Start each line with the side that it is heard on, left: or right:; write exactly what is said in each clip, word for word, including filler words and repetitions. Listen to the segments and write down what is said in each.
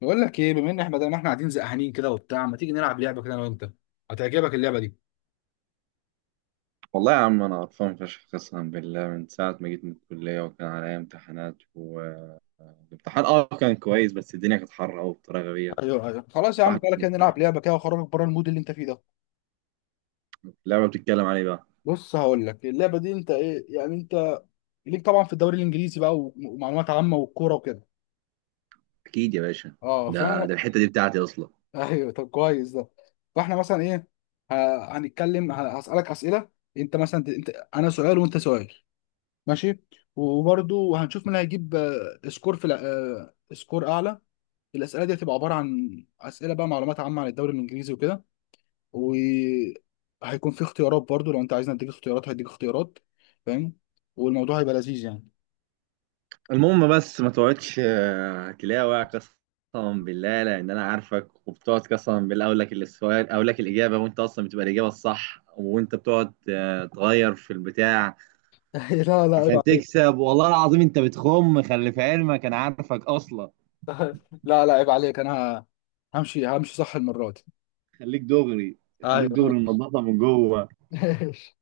left: بقول لك ايه، بما ان احنا بدل ما احنا قاعدين زهقانين كده وبتاع، ما تيجي نلعب لعبه كده انا وانت. هتعجبك اللعبه دي.
right: والله يا عم انا قرفان فشخ قسما بالله من ساعه ما جيت من الكليه وكان عليا امتحانات والامتحان اه كان كويس، بس الدنيا كانت حر قوي بطريقه غبيه.
left: ايوه ايوه خلاص يا عم،
right: واحد
left: تعالى
right: مش
left: كده نلعب
right: مستحمل.
left: لعبه كده واخرجك بره المود اللي انت فيه ده.
right: اللعبه بتتكلم عليه بقى.
left: بص، هقول لك اللعبه دي، انت ايه يعني؟ انت ليك طبعا في الدوري الانجليزي بقى، وم- ومعلومات عامه والكوره وكده.
right: اكيد يا باشا،
left: اه
right: ده
left: فانا
right: ده الحته دي بتاعتي اصلا.
left: ايوه طب كويس ده. فاحنا مثلا ايه؟ ه- هنتكلم، ه- هسالك اسئله. انت مثلا ت- انت، انا سؤال وانت سؤال، ماشي؟ وبرده هنشوف مين هيجيب آه، سكور في الع- آه، سكور اعلى. الاسئله دي هتبقى عباره عن اسئله بقى، معلومات عامه عن الدوري الانجليزي وكده، وهيكون في اختيارات برضو. لو انت عايزني اديك اختيارات هديك اختيارات، فاهم؟ والموضوع هيبقى لذيذ يعني.
right: المهم بس ما تقعدش آه، تلاوع قسما بالله، لان انا عارفك وبتقعد قسما بالله اقول لك السؤال، اقول لك الاجابه وانت اصلا بتبقى الاجابه الصح وانت بتقعد آه، تغير في البتاع
left: لا لا، عيب
right: عشان
left: عليك.
right: تكسب. والله العظيم انت بتخم، خلي في علمك انا عارفك اصلا.
left: لا لا عيب عليك، انا ه- همشي همشي صح المره دي.
right: خليك دغري، خليك
left: ايوه
right: دغري
left: ماشي.
right: منضفه من جوه.
left: ماشي.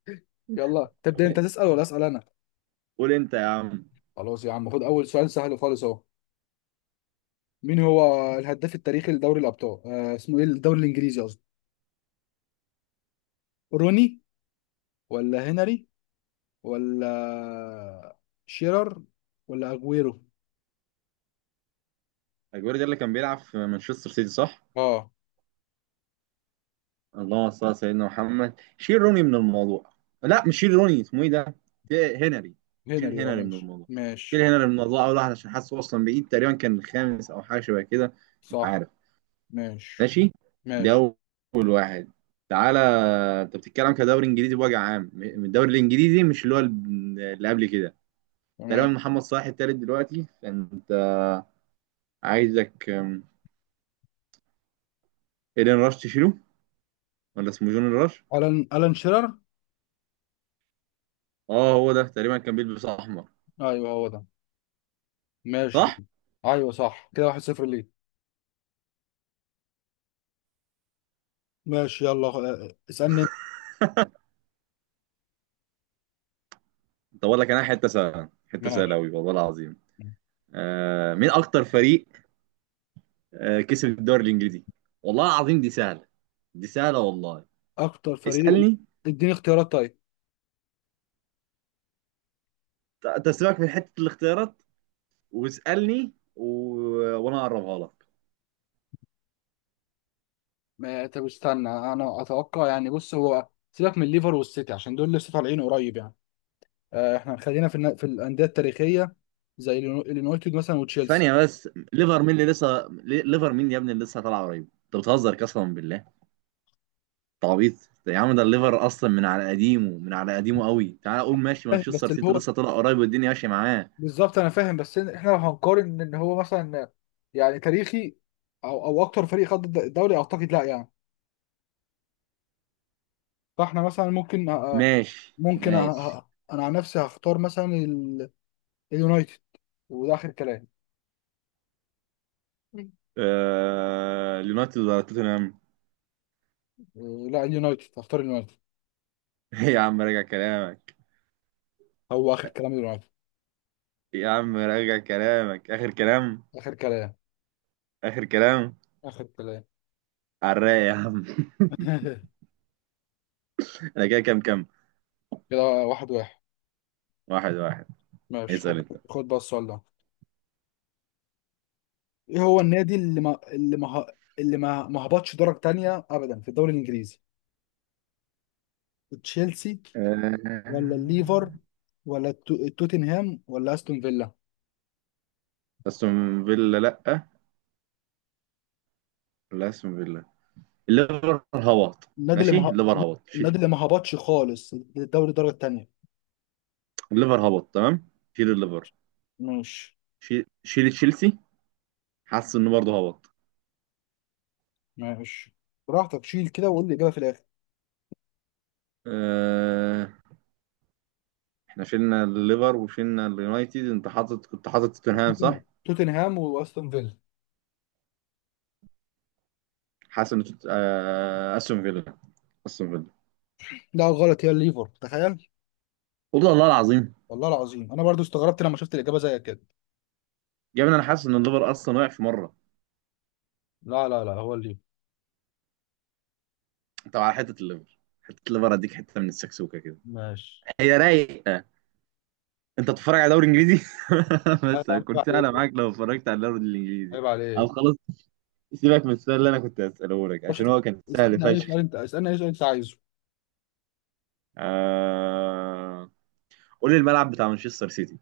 left: يلا، تبدا انت تسال ولا اسال انا؟
right: قول انت يا عم.
left: خلاص يا عم، خد اول سؤال سهل خالص اهو. مين هو الهداف التاريخي لدوري الابطال، آه اسمه ايه، الدوري الانجليزي قصدي؟ روني، ولا هنري، ولا شيرر، ولا اجويرو؟
right: اجويرو ده اللي كان بيلعب في مانشستر سيتي صح؟
left: اه،
right: اللهم صل على سيدنا محمد، شيل روني من الموضوع. لا مش شيل روني، اسمه ايه ده؟ شيل هنري.
left: هنري.
right: شيل
left: اه،
right: هنري من
left: ماشي
right: الموضوع، شيل
left: ماشي.
right: هنري من الموضوع اول واحد عشان حاسه اصلا بعيد، تقريبا كان الخامس او حاجه شبه كده. مش
left: صح.
right: عارف.
left: ماشي
right: ماشي. ده
left: ماشي.
right: اول واحد. تعالى. انت بتتكلم كدوري انجليزي بوجه عام من الدوري الانجليزي، مش اللي هو اللي قبل كده.
left: تمام.
right: تقريبا محمد صلاح التالت دلوقتي، فانت عايزك أم، ايدن راش تشيله ولا اسمه جون راش.
left: الان الان شيرر.
right: اه هو ده، تقريبا كان بيلبس احمر.
left: ايوه هو ده. ماشي
right: صح.
left: كده. ايوه صح كده، واحد صفر ليه. ماشي يلا، آه، اسالني انت.
right: طب اقول لك انا حته سهله، حته سهله
left: ماشي.
right: قوي والله العظيم. آه مين اكتر فريق آه كسب الدوري الانجليزي. والله العظيم دي سهله، دي سهله والله.
left: اكتر فريق.
right: اسالني.
left: اديني اختيارات طيب.
right: ت- تسيبك في حته الاختيارات واسالني و... وانا اقربها لك.
left: ما طب استنى، انا اتوقع يعني. بص، هو سيبك من الليفر والسيتي عشان دول لسه طالعين قريب يعني. آه، احنا خلينا في النا- في الانديه التاريخيه، زي اليونايتد مثلا وتشيلسي.
right: ثانيه بس، ليفر مين اللي لسه لي- ليفر مين يا ابني اللي لسه طالعه قريب؟ انت بتهزر قسما بالله. تعويض. يا عم ده الليفر اصلا من على قديمه، من على قديمه قوي. تعال اقول ماشي،
left: فاهم،
right: مانشستر
left: بس اللي
right: سيتي
left: هو
right: لسه طلع قريب والدنيا ماشيه معاه.
left: بالظبط. انا فاهم، بس إن احنا لو هنقارن ان هو مثلا يعني تاريخي، او او اكتر فريق خد الد- الدوري، اعتقد لا يعني. فاحنا مثلا ممكن أ- أ-
right: ماشي
left: ممكن أ-
right: ماشي.
left: أ- انا عن نفسي هختار مثلا ال- اليونايتد، وده اخر كلام. مم.
right: آه... اليونايتد ولا توتنهام؟
left: إيه، لا، اليونايتد، هختار اليونايتد.
right: إيه يا عم، راجع كلامك.
left: هو اخر كلام، اليونايتد.
right: يا عم راجع كلامك، اخر كلام.
left: اخر كلام.
right: اخر كلام.
left: اخر كلام.
right: على الرايق يا عم. انا كده كام كام؟
left: كده واحد واحد.
right: واحد واحد.
left: ماشي خد.
right: اسال انت.
left: خد بقى السؤال ده. ايه هو النادي اللي ما اللي ما اللي ما ما هبطش درجة تانية ابدا في الدوري الانجليزي؟ تشيلسي، ولا
right: آه،
left: الليفر، ولا التو- توتنهام، ولا استون فيلا؟
right: استون فيلا لا، لا استون فيلا. الليفر هبط.
left: النادي اللي
right: ماشي،
left: ما.
right: الليفر هبط،
left: النادي
right: شيل.
left: اللي ما هبطش خالص للدوري الدرجه الثانيه.
right: الليفر هبط تمام، شيل الليفر.
left: ماشي.
right: شي- شيل تشيلسي، حاسس انه برضه هبط.
left: ماشي براحتك، شيل كده وقول لي الاجابه في الاخر.
right: آه، احنا شلنا الليفر وشلنا اليونايتد، انت حاطط، كنت حاطط توتنهام
left: توتن-
right: صح؟
left: توتنهام واستون فيلا.
right: حاسس ان توت- آه، استون فيلا، استون فيلا.
left: لا غلط، هي الليفر، تخيل.
right: والله الله العظيم.
left: والله العظيم انا برضو استغربت لما شفت الاجابه زي كده.
right: يا ابني انا حاسس ان الليفر اصلا وقع في مره.
left: لا لا لا، هو الليفر.
right: انت على حته الليفر، حته الليفر اديك حته من السكسوكه كده.
left: ماشي.
right: هي رايقه. انت بتتفرج على دوري انجليزي؟ بس
left: عيب
right: كنت
left: عليك.
right: انا معاك لو اتفرجت على الدوري الانجليزي.
left: عيب
right: او
left: عليك.
right: خلاص، سيبك من السؤال اللي انا كنت هساله لك
left: خش.
right: عشان هو كان سهل
left: اسالني اي
right: فشخ.
left: سؤال انت، اسالني اي سؤال انت عايزه.
right: آه... قول لي الملعب بتاع مانشستر سيتي.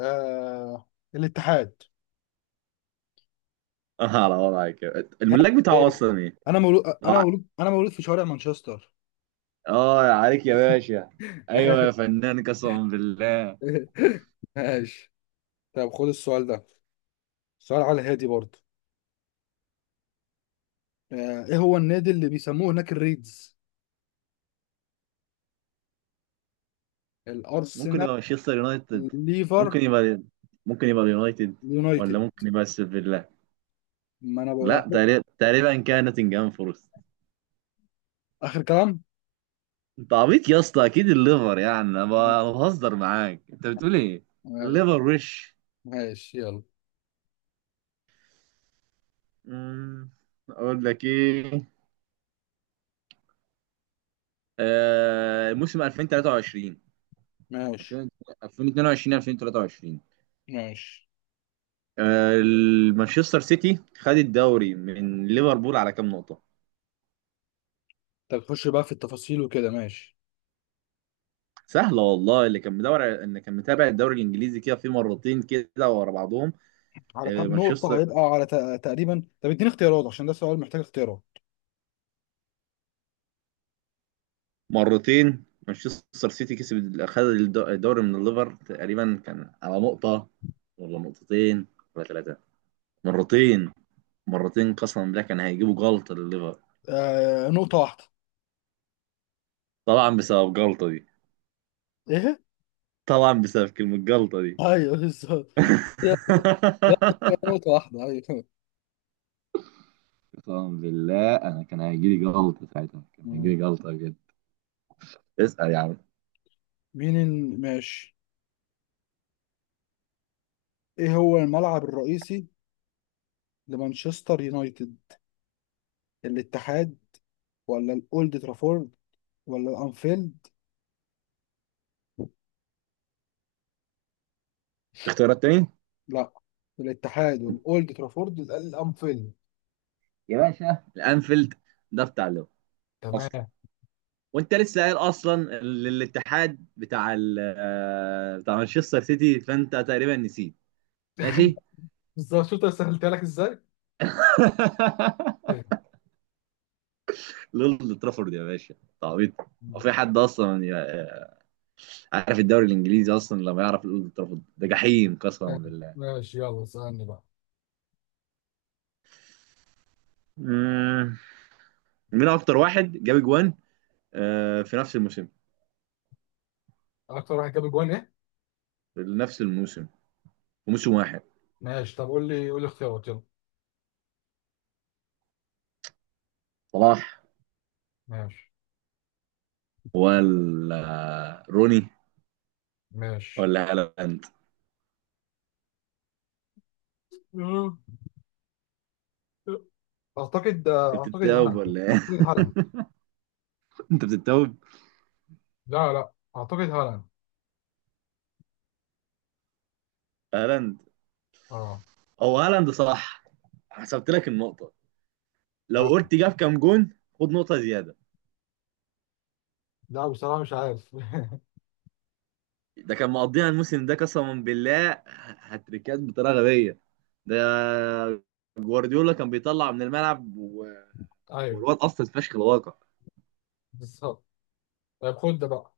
left: آه... الاتحاد.
right: اه على وضعك، يا- الملاك بتاعه اصلا ايه؟
left: انا مولود، انا
right: اه،
left: مولود، انا مولود في شوارع مانشستر.
right: آه، عليك يا باشا. ايوه يا فنان قسما بالله.
left: ماشي. طب خد السؤال ده، سؤال على هادي برضه. آه، ايه هو النادي اللي بيسموه هناك الريدز؟
right: ممكن
left: الارسنال،
right: يبقى مانشستر يونايتد،
left: ليفر،
right: ممكن يبقى، ممكن يبقى اليونايتد، ولا
left: اليونايتد.
right: ممكن يبقى استون فيلا.
left: ما انا بقول
right: لا،
left: أهو.
right: تقريبا تقريبا كان نوتنجهام فورست.
left: اخر كلام.
right: انت عبيط يا اسطى، اكيد الليفر يعني، انا ب- أنا بهزر معاك، انت بتقول ايه؟ الليفر وش.
left: ماشي يلا.
right: مم، اقول لك ايه؟ آه، موسم ألفين وثلاثة وعشرين،
left: ماشي
right: ألفين واثنين وعشرين ألفين وثلاثة وعشرين.
left: ماشي.
right: آه، المانشستر سيتي خد الدوري من ليفربول على كام نقطة؟
left: طب خش بقى في التفاصيل وكده، ماشي.
right: سهلة والله، اللي كان مدور، اللي كان متابع الدوري الانجليزي كده في مرتين كده ورا بعضهم.
left: على كام
right: آه،
left: نقطة؟
right: مانشستر،
left: هيبقى على تق- تقريبا. طب اديني اختيارات عشان ده سؤال محتاج اختيارات.
right: مرتين مانشستر سيتي كسب، خد الد- الدوري من الليفر، تقريبا كان على نقطة ولا نقطتين ولا ثلاثة؟ مرتين، مرتين قسما بالله كان هيجيبوا جلطة للليفر.
left: آه، نقطة واحدة.
right: طبعا بسبب جلطة دي.
left: ايه؟
right: طبعا بسبب كلمة جلطة دي.
left: ايوه بالظبط. جت. نقطة واحدة، أيوة.
right: قسما بالله انا كان هيجيلي جلطه ساعتها، كان
left: مم.
right: هيجيلي جلطه بجد. اسال يا عم.
left: مين ال... ماشي. ايه هو الملعب الرئيسي لمانشستر يونايتد؟ الاتحاد، ولا الاولد ترافورد، ولا الانفيلد؟
right: في اختيارات تاني؟
left: لا، الاتحاد والاولد ترافورد، يبقى الانفيلد.
right: يا باشا الانفيلد، ده بتاع لو اصلا،
left: تمام.
right: وانت لسه قايل اصلا ال- الاتحاد بتاع ال آه، بتاع مانشستر سيتي، فانت تقريبا نسيت. ماشي.
left: بالظبط، شفت أنا سهلتها لك إزاي؟ فاهم.
right: لولد ترافورد يا باشا، تعبيط. هو في حد اصلا ي- عارف الدوري الانجليزي اصلا لما يعرف الاولد ترافورد ده؟ جحيم قسما
left: فاهم.
right: بالله.
left: ماشي يلا، اسألني بقى.
right: مم. مين اكتر واحد جاب جوان آه، في نفس الموسم،
left: أكتر واحد جاب جوان إيه؟
right: لنفس الموسم، وموسم واحد؟
left: ماشي طب قول لي، قول لي اختيارات يلا.
right: صلاح
left: ماشي.
right: ولا روني
left: ماشي.
right: ولا هالاند؟
left: أعتقد
right: انت
left: أعتقد
right: بتتوب
left: هالاند.
right: ولا ايه؟
left: أعتقد هالاند.
right: انت بتتوب.
left: لا لا، أعتقد هالاند.
right: هالاند.
left: أه.
right: هو هالاند صح. حسبت لك النقطة، لو
left: آه.
right: قلت جاب كام جون خد نقطة زيادة.
left: لا بصراحة مش عارف.
right: ده كان مقضيها الموسم ده قسما بالله، هتريكات بطريقة غبية. ده جوارديولا كان بيطلع من الملعب و-
left: ايوه
right: والواد اصلا فشخ الواقع.
left: بالظبط. طيب خد ده بقى.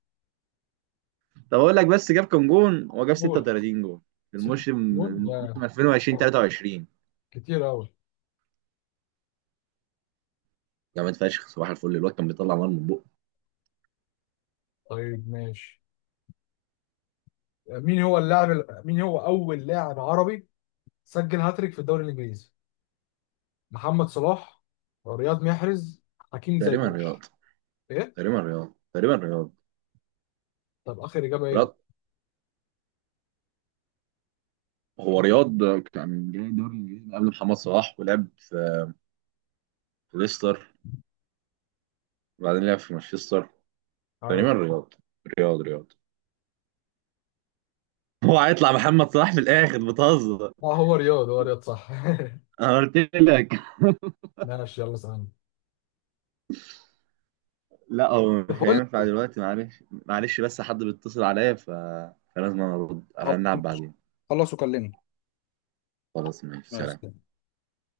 right: طب اقول لك بس، جاب كام جون؟ هو جاب
left: قول.
right: ستة وثلاثين جون في
left: ست
right: الموسم،
left: جون
right: الموسم
left: يا.
right: ألفين وعشرين
left: آه،
right: ثلاثة وعشرين.
left: كتير أوي.
right: جامد فشخ صباح الفل، الواد كان بيطلع نار من بقه.
left: طيب ماشي. مين هو اللاعب ال- مين هو أول لاعب عربي سجل هاتريك في الدوري الإنجليزي؟ محمد صلاح، رياض محرز، حكيم
right: تقريبا
left: زياش؟
right: رياض.
left: إيه؟
right: تقريبا رياض، تقريبا رياض.
left: طب آخر إجابة
right: رياض.
left: إيه؟
right: هو رياض كان جاي دوري الانجليزي قبل محمد صلاح ولعب في ليستر، وبعدين لعب في مانشستر.
left: عارف.
right: تقريبا رياض، رياض رياض. هو هيطلع محمد صلاح في الاخر، بتهزر.
left: اه هو رياض، هو رياض صح.
right: انا قلت لك.
left: ماشي يلا اسألني.
right: لا هو
left: طب
right: مش
left: بقول لك
right: هينفع
left: إيه،
right: دلوقتي، معلش معلش بس حد بيتصل عليا ف... فلازم أنا ارد،
left: خل-
right: هنلعب بعدين.
left: خلص وكلمني.
right: خلاص ماشي
left: ماشي.
right: سلام.